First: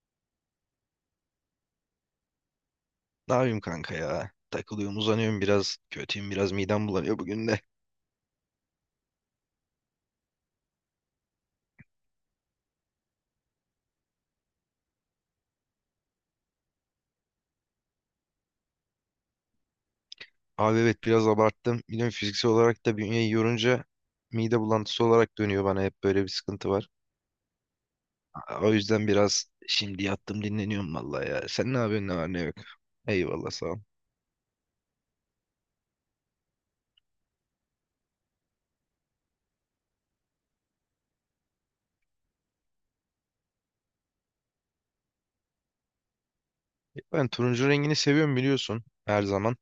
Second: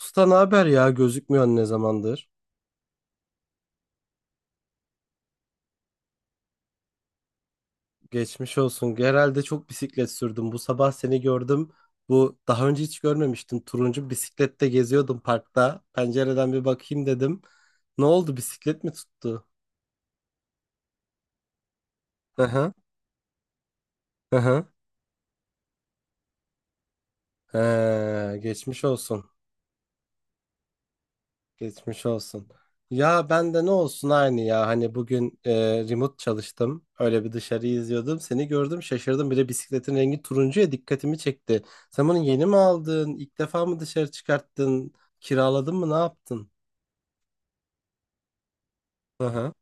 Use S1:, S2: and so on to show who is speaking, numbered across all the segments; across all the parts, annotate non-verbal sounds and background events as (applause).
S1: Usta ne haber ya? Gözükmüyorsun ne zamandır?
S2: Ne yapayım kanka ya? Takılıyorum, uzanıyorum biraz. Kötüyüm biraz, midem bulanıyor bugün de.
S1: Geçmiş olsun. Herhalde çok bisiklet sürdüm. Bu sabah seni gördüm. Bu daha önce hiç görmemiştim. Turuncu bisiklette geziyordum parkta. Pencereden bir bakayım dedim. Ne oldu? Bisiklet mi tuttu?
S2: Abi evet biraz abarttım. Biliyorum
S1: Hı
S2: fiziksel
S1: hı.
S2: olarak da bünyeyi yorunca
S1: Hı
S2: mide
S1: hı.
S2: bulantısı olarak dönüyor bana hep böyle bir sıkıntı var. O
S1: Geçmiş
S2: yüzden
S1: olsun.
S2: biraz şimdi yattım dinleniyorum vallahi ya. Sen ne
S1: Geçmiş
S2: yapıyorsun ne var ne
S1: olsun.
S2: yok?
S1: Ya
S2: Eyvallah
S1: ben de
S2: sağ
S1: ne
S2: ol.
S1: olsun aynı ya. Hani bugün remote çalıştım. Öyle bir dışarıyı izliyordum. Seni gördüm şaşırdım. Bir de bisikletin rengi turuncuya dikkatimi çekti. Sen bunu yeni mi aldın? İlk defa mı dışarı çıkarttın? Kiraladın mı? Ne yaptın?
S2: Ben turuncu rengini seviyorum biliyorsun her
S1: Hı hı.
S2: zaman.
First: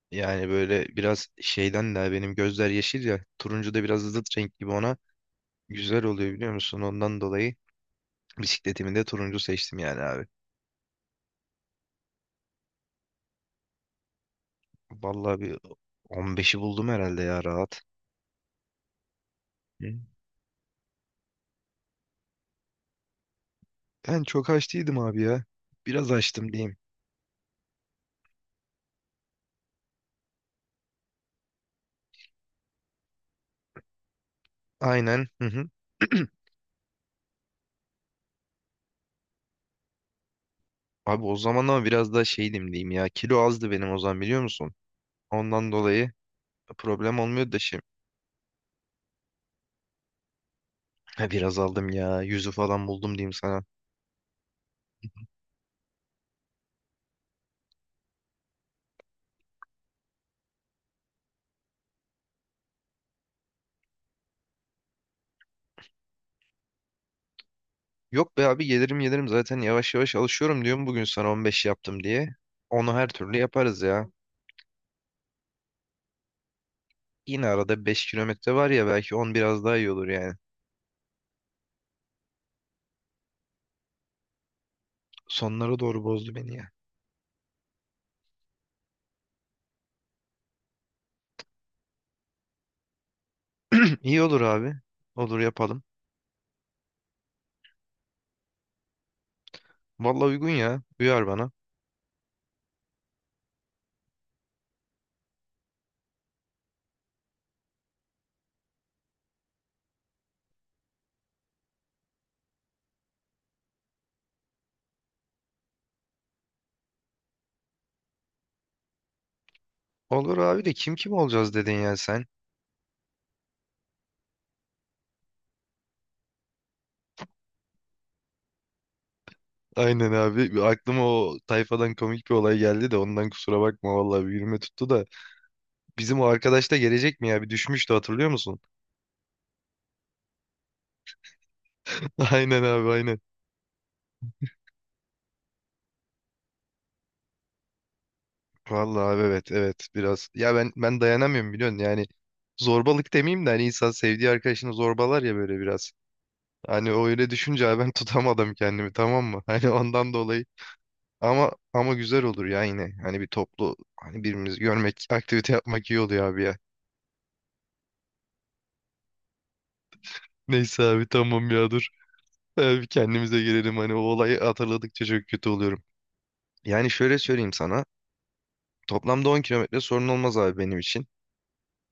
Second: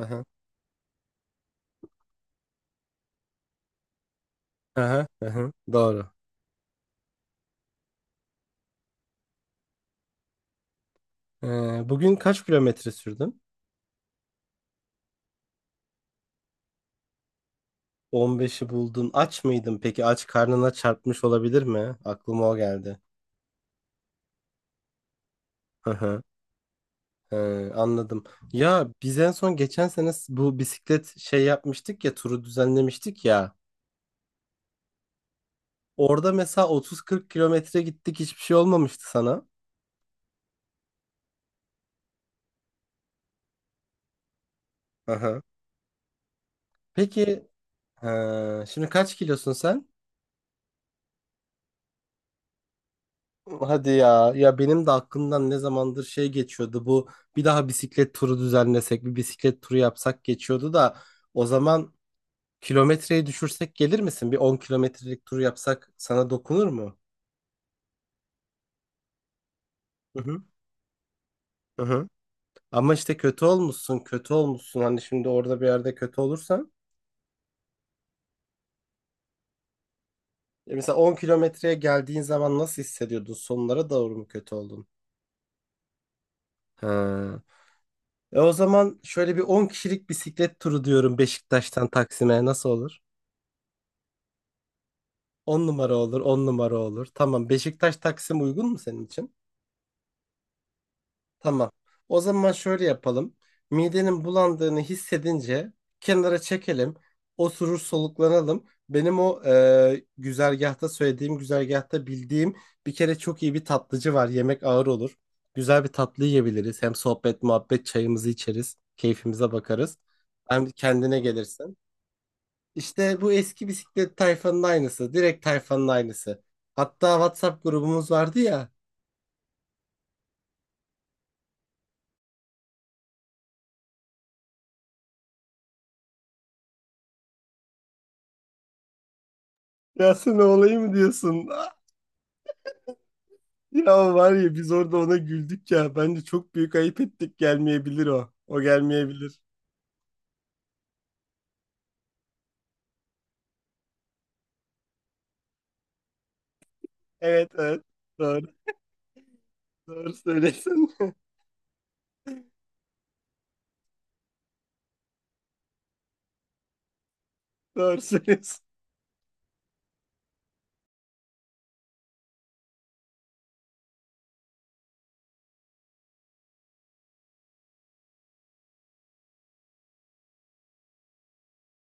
S1: Hı hı.
S2: Yani böyle biraz şeyden de benim gözler yeşil ya. Turuncu da biraz zıt renk gibi
S1: Hı
S2: ona.
S1: hı. Hı hı.
S2: Güzel
S1: Doğru.
S2: oluyor biliyor musun? Ondan dolayı bisikletimi de turuncu seçtim yani abi.
S1: E, bugün kaç kilometre sürdün?
S2: Vallahi bir 15'i buldum herhalde ya rahat.
S1: 15'i buldun. Aç mıydın
S2: Hı.
S1: peki? Aç karnına çarpmış olabilir mi? Aklıma o geldi.
S2: Ben çok aç değildim abi ya. Biraz açtım diyeyim.
S1: He, anladım. Ya biz en son geçen sene bu bisiklet şey yapmıştık ya turu düzenlemiştik ya.
S2: Aynen. Hı hı.
S1: Orada
S2: (clears throat)
S1: mesela 30-40 kilometre gittik hiçbir şey olmamıştı sana.
S2: Abi o zaman ama biraz daha şeydim diyeyim ya. Kilo azdı benim o zaman biliyor musun?
S1: Aha.
S2: Ondan dolayı problem
S1: Peki
S2: olmuyor da şimdi.
S1: he, şimdi kaç kilosun sen?
S2: Ha, biraz aldım ya. Yüzü falan buldum diyeyim sana.
S1: Hadi ya ya benim de aklımdan ne zamandır şey geçiyordu bu bir daha bisiklet turu düzenlesek bir bisiklet turu yapsak geçiyordu da o zaman kilometreyi düşürsek gelir misin? Bir 10 kilometrelik tur yapsak sana dokunur mu?
S2: Yok be abi gelirim gelirim zaten yavaş yavaş
S1: Hı hı.
S2: alışıyorum diyorum bugün sana 15
S1: Hı
S2: yaptım
S1: hı.
S2: diye.
S1: Ama
S2: Onu her
S1: işte
S2: türlü
S1: kötü
S2: yaparız
S1: olmuşsun,
S2: ya.
S1: kötü olmuşsun. Hani şimdi orada bir yerde kötü olursan.
S2: Yine arada 5 kilometre var ya belki 10 biraz daha iyi olur yani.
S1: E mesela 10 kilometreye geldiğin zaman nasıl hissediyordun? Sonlara doğru mu kötü oldun?
S2: Sonlara doğru bozdu beni ya.
S1: Ha. E o zaman şöyle bir 10 kişilik bisiklet turu diyorum Beşiktaş'tan Taksim'e nasıl olur?
S2: (clears throat) İyi olur abi. Olur
S1: 10
S2: yapalım.
S1: numara olur, 10 numara olur. Tamam, Beşiktaş Taksim uygun mu senin için?
S2: Vallahi uygun ya. Uyar bana.
S1: Tamam. O zaman şöyle yapalım. Midenin bulandığını hissedince kenara çekelim. Oturur soluklanalım. Benim o güzergahta söylediğim güzergahta bildiğim bir kere çok iyi bir tatlıcı var. Yemek ağır olur. Güzel bir tatlı yiyebiliriz. Hem sohbet, muhabbet, çayımızı içeriz. Keyfimize bakarız.
S2: Olur abi
S1: Hem
S2: de kim kim
S1: kendine
S2: olacağız
S1: gelirsin.
S2: dedin ya sen.
S1: İşte bu eski bisiklet tayfanın aynısı. Direkt tayfanın aynısı. Hatta WhatsApp grubumuz vardı ya.
S2: Aynen abi. Aklıma o tayfadan komik bir olay geldi de ondan kusura bakma vallahi bir yürüme tuttu da. Bizim o arkadaş da gelecek mi ya? Bir düşmüştü hatırlıyor musun?
S1: Ya sen olayım mı diyorsun?
S2: (laughs) Aynen abi aynen.
S1: Ya var ya, biz orada ona güldük ya. Bence çok büyük ayıp ettik. Gelmeyebilir o. O
S2: Vallahi abi
S1: gelmeyebilir.
S2: evet evet biraz. Ya ben dayanamıyorum biliyorsun yani. Zorbalık demeyeyim de hani insan sevdiği arkadaşını zorbalar ya böyle biraz. Hani o öyle
S1: Evet
S2: düşünce abi
S1: evet.
S2: ben (laughs)
S1: Doğru.
S2: tutamadım kendimi tamam mı? (laughs) Hani
S1: Doğru
S2: ondan dolayı.
S1: söylüyorsun.
S2: Ama güzel olur ya yine. Hani bir toplu hani birbirimizi görmek, (laughs) aktivite yapmak iyi oluyor abi ya.
S1: (laughs) Doğru söylüyorsun.
S2: Neyse abi tamam ya dur. Abi kendimize gelelim hani o olayı hatırladıkça çok kötü oluyorum. Yani şöyle söyleyeyim sana. Toplamda 10 kilometre sorun olmaz abi benim için.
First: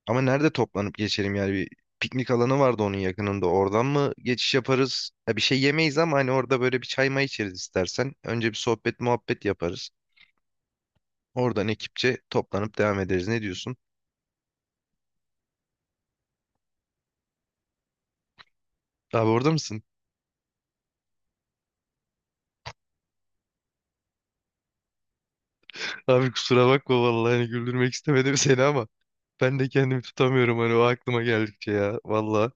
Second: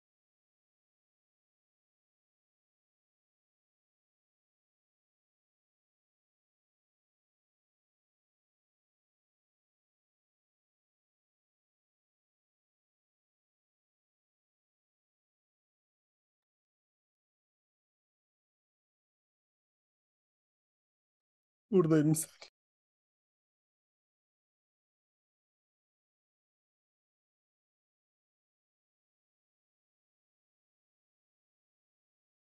S2: Ama nerede toplanıp geçelim yani bir piknik alanı vardı onun yakınında. Oradan mı geçiş yaparız? Ya bir şey yemeyiz ama hani orada böyle bir çay may içeriz istersen. Önce bir sohbet muhabbet yaparız. Oradan ekipçe toplanıp devam ederiz. Ne diyorsun? Abi orada mısın?
S1: Buradayım.
S2: Abi kusura bakma vallahi hani güldürmek istemedim seni ama ben de kendimi tutamıyorum hani o aklıma geldikçe ya vallahi.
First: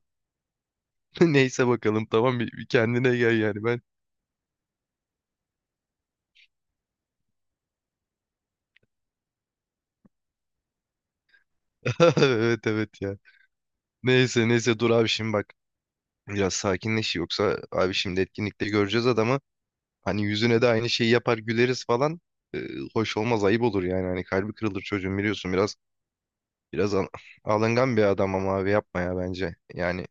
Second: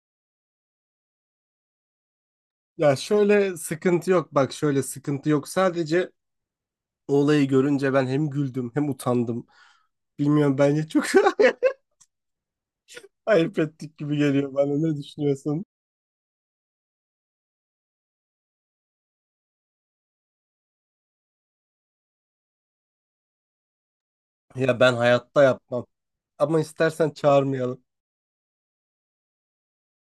S2: (laughs) Neyse bakalım tamam bir
S1: Ya
S2: kendine gel
S1: şöyle
S2: yani ben.
S1: sıkıntı yok. Bak şöyle sıkıntı yok. Sadece o olayı görünce ben hem güldüm hem utandım. Bilmiyorum bence çok
S2: (laughs) Evet evet ya.
S1: (laughs) ayıp ettik gibi
S2: Neyse
S1: geliyor bana.
S2: neyse dur
S1: Ne
S2: abi şimdi bak
S1: düşünüyorsun?
S2: biraz sakinleş yoksa abi şimdi etkinlikte göreceğiz adamı. Hani yüzüne de aynı şeyi yapar güleriz falan. Ee, Hoş olmaz ayıp olur yani hani kalbi
S1: Ya
S2: kırılır
S1: ben
S2: çocuğun
S1: hayatta
S2: biliyorsun biraz
S1: yapmam. Ama
S2: biraz al-
S1: istersen çağırmayalım.
S2: alıngan bir adam ama abi yapma ya bence. Yani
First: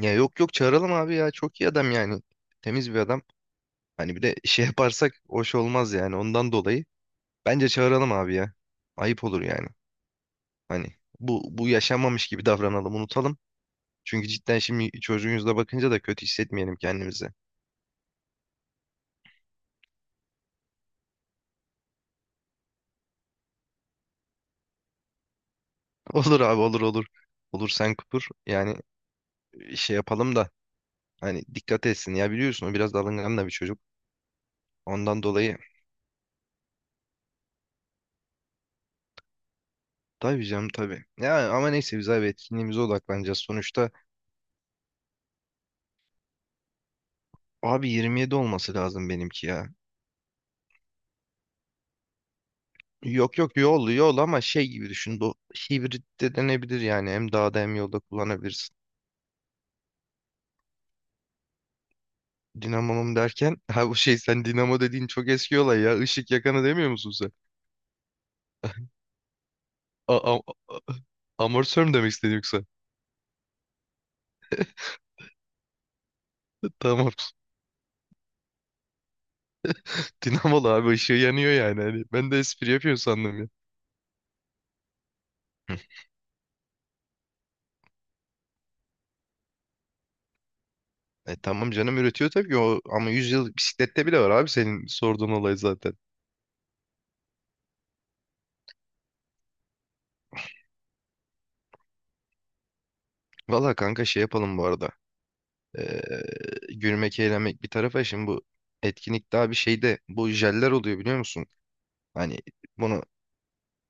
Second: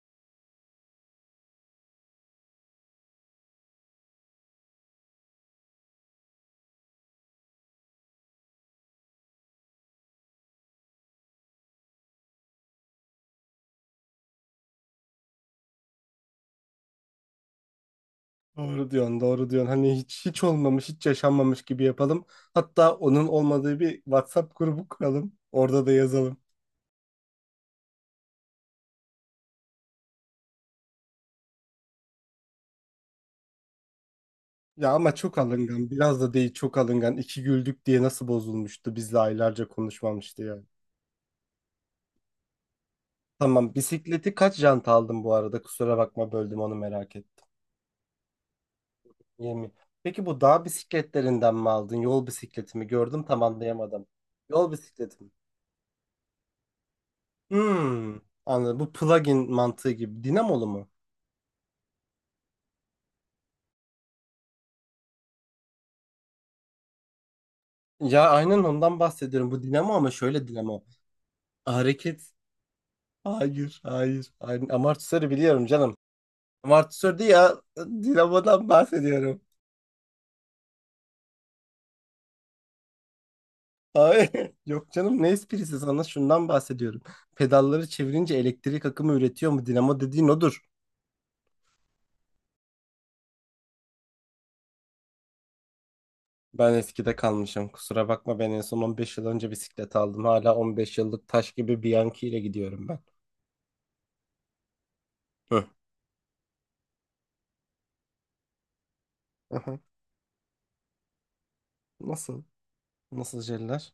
S2: ya yok yok çağıralım abi ya çok iyi adam yani temiz bir adam. Hani bir de şey yaparsak hoş olmaz yani ondan dolayı. Bence çağıralım abi ya. Ayıp olur yani. Hani bu yaşanmamış gibi davranalım, unutalım. Çünkü cidden şimdi çocuğun yüzüne bakınca da kötü hissetmeyelim kendimizi.
S1: Doğru diyorsun, doğru diyorsun. Hani hiç hiç olmamış, hiç yaşanmamış gibi yapalım. Hatta onun olmadığı bir WhatsApp grubu kuralım. Orada da
S2: (laughs)
S1: yazalım.
S2: Olur abi olur olur. Olur sen kupur. Yani şey yapalım da hani dikkat etsin. Ya biliyorsun o biraz alıngan da bir çocuk.
S1: Ya ama
S2: Ondan
S1: çok
S2: dolayı
S1: alıngan, biraz da değil çok alıngan. İki güldük diye nasıl bozulmuştu? Bizle aylarca konuşmamıştı
S2: tabii
S1: yani.
S2: canım tabii. Ya ama neyse biz abi etkinliğimize odaklanacağız.
S1: Tamam,
S2: Sonuçta
S1: bisikleti kaç jant aldın bu arada? Kusura bakma, böldüm, onu merak ettim.
S2: abi 27 olması lazım benimki ya.
S1: 20. Peki bu dağ bisikletlerinden mi aldın? Yol bisikleti mi? Gördüm,
S2: Yok
S1: tam
S2: yok yol
S1: anlayamadım.
S2: yol ama şey
S1: Yol
S2: gibi düşün.
S1: bisikleti mi?
S2: Bu hibrit de denebilir yani. Hem dağda hem yolda
S1: Hmm,
S2: kullanabilirsin.
S1: Anladım. Bu plug-in mantığı gibi. Dinamolu mu?
S2: Dinamomum derken (laughs) ha bu şey sen dinamo dediğin çok eski olay ya. Işık yakanı demiyor musun sen?
S1: Ya aynen
S2: (laughs)
S1: ondan bahsediyorum. Bu dinamo ama
S2: A a-
S1: şöyle
S2: a-
S1: dinamo.
S2: Amortisör mü demek
S1: Hareket.
S2: istedin yoksa?
S1: Hayır, hayır. Aynen. Amortisörü biliyorum canım.
S2: (laughs) Tamam.
S1: Amortisör değil ya. Dinamodan bahsediyorum.
S2: Dinamolu abi ışığı yanıyor yani. Hani ben de espri yapıyor sandım ya.
S1: Hayır. (laughs) Yok canım, ne esprisi,
S2: Hı.
S1: sana şundan bahsediyorum. Pedalları çevirince elektrik akımı üretiyor mu? Dinamo dediğin odur.
S2: E tamam canım üretiyor tabii ki o ama 100 yıl bisiklette bile var abi senin sorduğun olay zaten.
S1: Ben eskide kalmışım. Kusura bakma, ben en son 15 yıl önce bisiklet aldım. Hala 15 yıllık taş gibi Bianchi ile gidiyorum ben.
S2: Valla kanka şey yapalım bu arada.
S1: Hı.
S2: Ee, Gülmek eğlenmek bir tarafa şimdi bu etkinlikte abi
S1: Aha.
S2: şeyde bu jeller oluyor biliyor musun? Hani
S1: Nasıl?
S2: bunu
S1: Nasıl jeller?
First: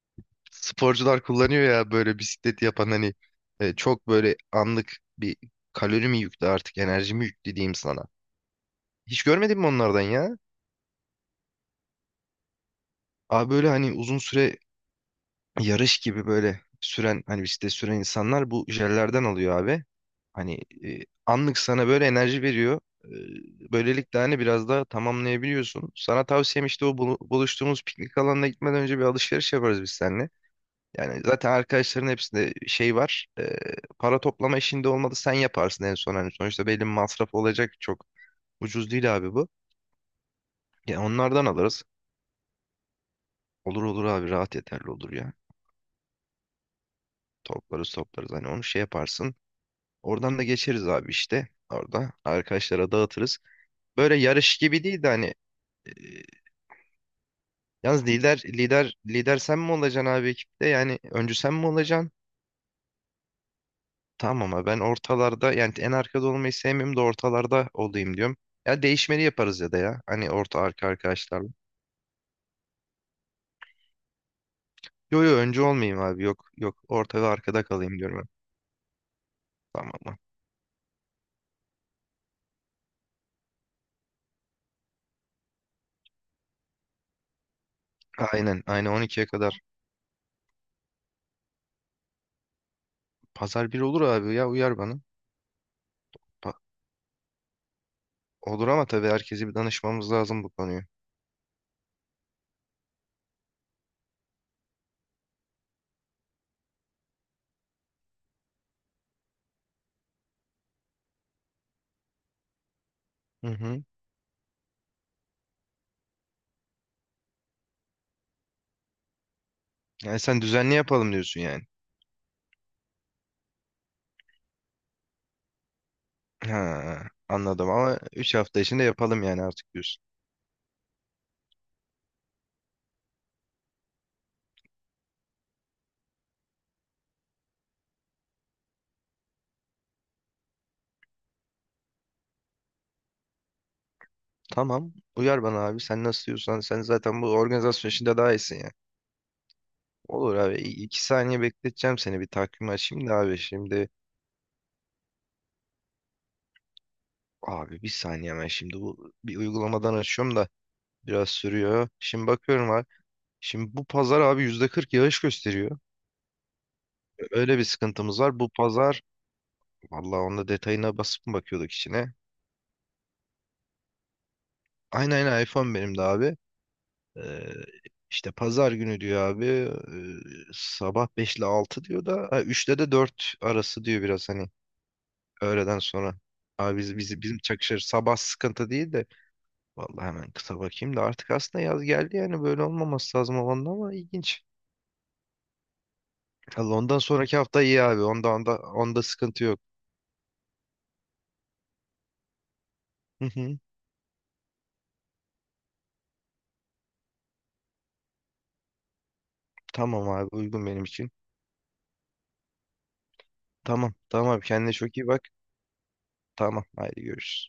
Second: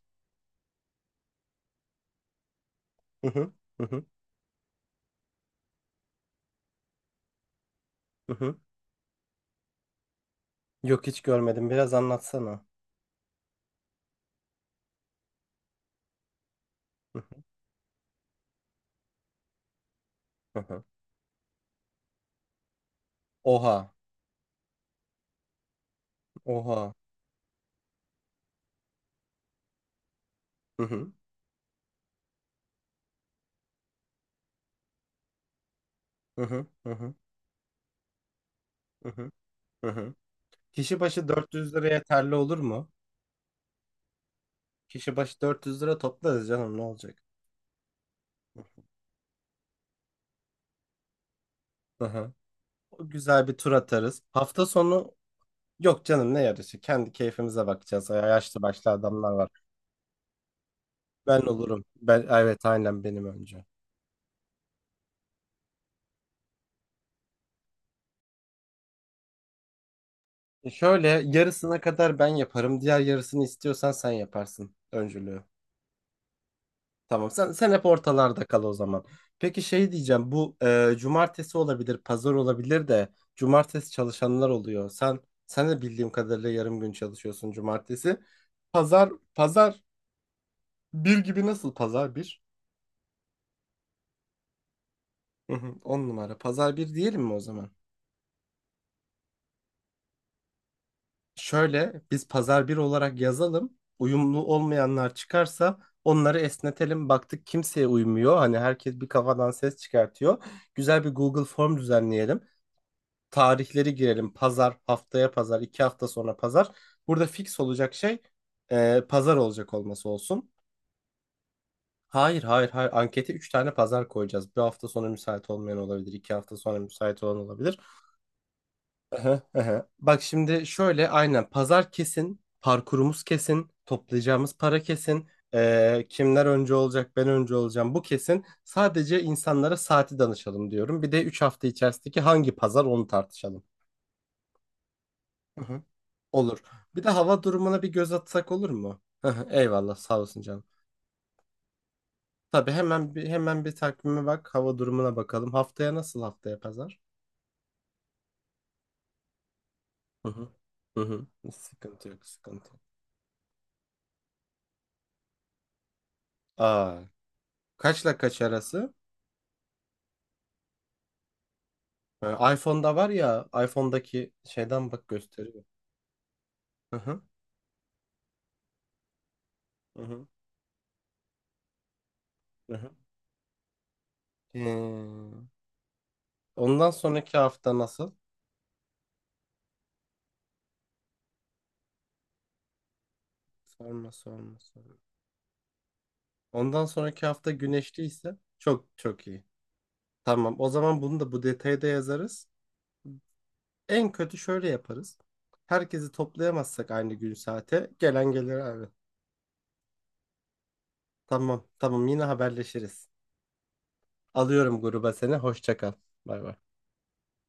S2: sporcular kullanıyor ya böyle bisikleti yapan hani
S1: Hı hı. Hı hı.
S2: çok böyle anlık bir kalori mi yüklü artık enerji mi yüklü diyeyim sana.
S1: Hı hı.
S2: Hiç görmedin mi onlardan ya?
S1: Yok, hiç görmedim. Biraz anlatsana.
S2: Abi böyle hani uzun süre yarış gibi böyle
S1: Hı
S2: süren
S1: hı,
S2: hani bisiklet süren insanlar bu jellerden alıyor abi. Hani
S1: hı hı.
S2: e, anlık sana böyle enerji veriyor. E,
S1: Oha.
S2: böylelikle hani biraz daha tamamlayabiliyorsun. Sana tavsiyem işte o
S1: Oha.
S2: buluştuğumuz piknik alanına gitmeden önce bir alışveriş yaparız biz seninle.
S1: Hı hı,
S2: Yani zaten arkadaşların hepsinde şey var. Para toplama işinde olmadı sen yaparsın en son. Hani
S1: hı hı,
S2: sonuçta belli bir
S1: hı hı,
S2: masraf olacak çok. Ucuz
S1: hı
S2: değil
S1: hı,
S2: abi bu.
S1: hı hı. Kişi
S2: Ya
S1: başı
S2: onlardan
S1: 400
S2: alırız.
S1: lira yeterli olur mu?
S2: Olur olur abi rahat yeterli olur
S1: Kişi
S2: ya.
S1: başı 400 lira toplarız canım, ne olacak?
S2: Toplarız toplarız hani onu şey yaparsın. Oradan da geçeriz abi işte.
S1: Hı
S2: Orada
S1: hı.
S2: arkadaşlara
S1: O
S2: dağıtırız.
S1: güzel bir tur
S2: Böyle
S1: atarız.
S2: yarış
S1: Hafta
S2: gibi değil de
S1: sonu
S2: hani. e,
S1: yok canım, ne yarışı? Kendi keyfimize
S2: Yalnız
S1: bakacağız. Ya
S2: lider
S1: yaşlı başlı
S2: lider
S1: adamlar
S2: lider
S1: var.
S2: sen mi olacaksın abi ekipte? Yani öncü
S1: Ben
S2: sen mi
S1: olurum.
S2: olacaksın?
S1: Ben evet, aynen, benim önce.
S2: Tamam ama ben ortalarda yani en arkada olmayı sevmiyorum da ortalarda olayım diyorum. Ya değişmeli yaparız ya da ya. Hani orta
S1: E,
S2: arka
S1: şöyle
S2: arkadaşlarla.
S1: yarısına kadar ben yaparım. Diğer yarısını istiyorsan sen yaparsın
S2: Yo yo
S1: öncülüğü.
S2: öncü olmayayım abi yok yok orta ve
S1: Tamam sen,
S2: arkada
S1: sen hep
S2: kalayım diyorum ben.
S1: ortalarda kal o zaman. Peki şey
S2: Tamam mı?
S1: diyeceğim, bu cumartesi olabilir, pazar olabilir de cumartesi çalışanlar oluyor. Sen de bildiğim kadarıyla yarım gün çalışıyorsun cumartesi.
S2: Aynen aynen
S1: Pazar
S2: 12'ye kadar.
S1: pazar bir gibi, nasıl, pazar bir?
S2: Pazar bir olur abi ya uyar bana.
S1: Hı hı, on numara.
S2: Pa-
S1: Pazar bir diyelim mi o zaman?
S2: olur ama tabii herkese bir danışmamız lazım bu konuyu.
S1: Şöyle, biz pazar bir olarak yazalım. Uyumlu olmayanlar çıkarsa onları esnetelim. Baktık kimseye uymuyor. Hani herkes bir kafadan ses çıkartıyor. Güzel bir Google form düzenleyelim.
S2: Hı hı.
S1: Tarihleri girelim. Pazar, haftaya pazar, 2 hafta sonra pazar. Burada fix olacak şey pazar olacak olması
S2: Yani sen
S1: olsun.
S2: düzenli yapalım diyorsun yani.
S1: Hayır, hayır, hayır. Ankete 3 tane pazar koyacağız. Bir hafta sonra müsait olmayan olabilir. iki hafta
S2: Ha,
S1: sonra müsait olan
S2: anladım
S1: olabilir.
S2: ama 3 hafta içinde yapalım
S1: Aha,
S2: yani artık
S1: aha.
S2: diyorsun.
S1: Bak şimdi şöyle, aynen pazar kesin. Parkurumuz kesin. Toplayacağımız para kesin. E, kimler önce olacak, ben önce olacağım. Bu kesin. Sadece insanlara saati danışalım diyorum. Bir de 3 hafta içerisindeki hangi pazar, onu tartışalım.
S2: Tamam. Uyar bana
S1: Hı
S2: abi.
S1: hı.
S2: Sen nasıl diyorsan
S1: Olur.
S2: sen
S1: Bir de
S2: zaten bu
S1: hava durumuna bir
S2: organizasyon
S1: göz
S2: işinde daha
S1: atsak
S2: iyisin
S1: olur
S2: ya.
S1: mu? (laughs) Eyvallah, sağ
S2: Olur
S1: olsun
S2: abi.
S1: canım.
S2: 2 saniye bekleteceğim seni. Bir takvim
S1: Tabii,
S2: açayım da abi.
S1: hemen bir
S2: Şimdi
S1: takvime bak, hava durumuna bakalım. Haftaya nasıl, haftaya pazar?
S2: abi bir saniye ben şimdi bu bir uygulamadan
S1: Hı
S2: açıyorum
S1: hı.
S2: da
S1: Hı hı.
S2: biraz sürüyor.
S1: Sıkıntı yok,
S2: Şimdi
S1: sıkıntı
S2: bakıyorum
S1: yok.
S2: abi. Şimdi bu pazar abi %40 yağış gösteriyor.
S1: Aa,
S2: Öyle bir
S1: kaçla
S2: sıkıntımız var.
S1: kaç
S2: Bu
S1: arası?
S2: pazar vallahi onda detayına basıp mı bakıyorduk içine.
S1: Ha, iPhone'da var ya, iPhone'daki şeyden bak,
S2: Aynen aynen
S1: gösteriyor.
S2: iPhone benim de abi.
S1: Hı hı.
S2: Ee, işte pazar günü diyor abi
S1: Hı hı.
S2: sabah 5 ile 6 diyor da ha,
S1: Hı
S2: 3'te
S1: hı.
S2: de 4 arası diyor biraz hani
S1: Hmm.
S2: öğleden sonra. Abi
S1: Ondan
S2: biz, biz,
S1: sonraki
S2: bizim
S1: hafta
S2: çakışır
S1: nasıl?
S2: sabah sıkıntı değil de vallahi hemen kısa bakayım da artık aslında yaz geldi yani böyle olmaması lazım havanda ama
S1: Sorma,
S2: ilginç.
S1: sorma, sorma.
S2: Allah
S1: Ondan
S2: ondan
S1: sonraki
S2: sonraki
S1: hafta
S2: hafta iyi abi onda
S1: güneşliyse
S2: onda
S1: çok
S2: onda
S1: çok iyi.
S2: sıkıntı yok.
S1: Tamam. O zaman bunu da bu detayda yazarız.
S2: Hı hı.
S1: En kötü şöyle yaparız. Herkesi toplayamazsak aynı gün saate gelen gelir abi.
S2: Tamam abi uygun benim için.
S1: Tamam tamam, yine haberleşiriz.
S2: Tamam tamam abi kendine
S1: Alıyorum
S2: çok iyi
S1: gruba
S2: bak.
S1: seni. Hoşça kal. Bay bay.
S2: Tamam haydi görüşürüz.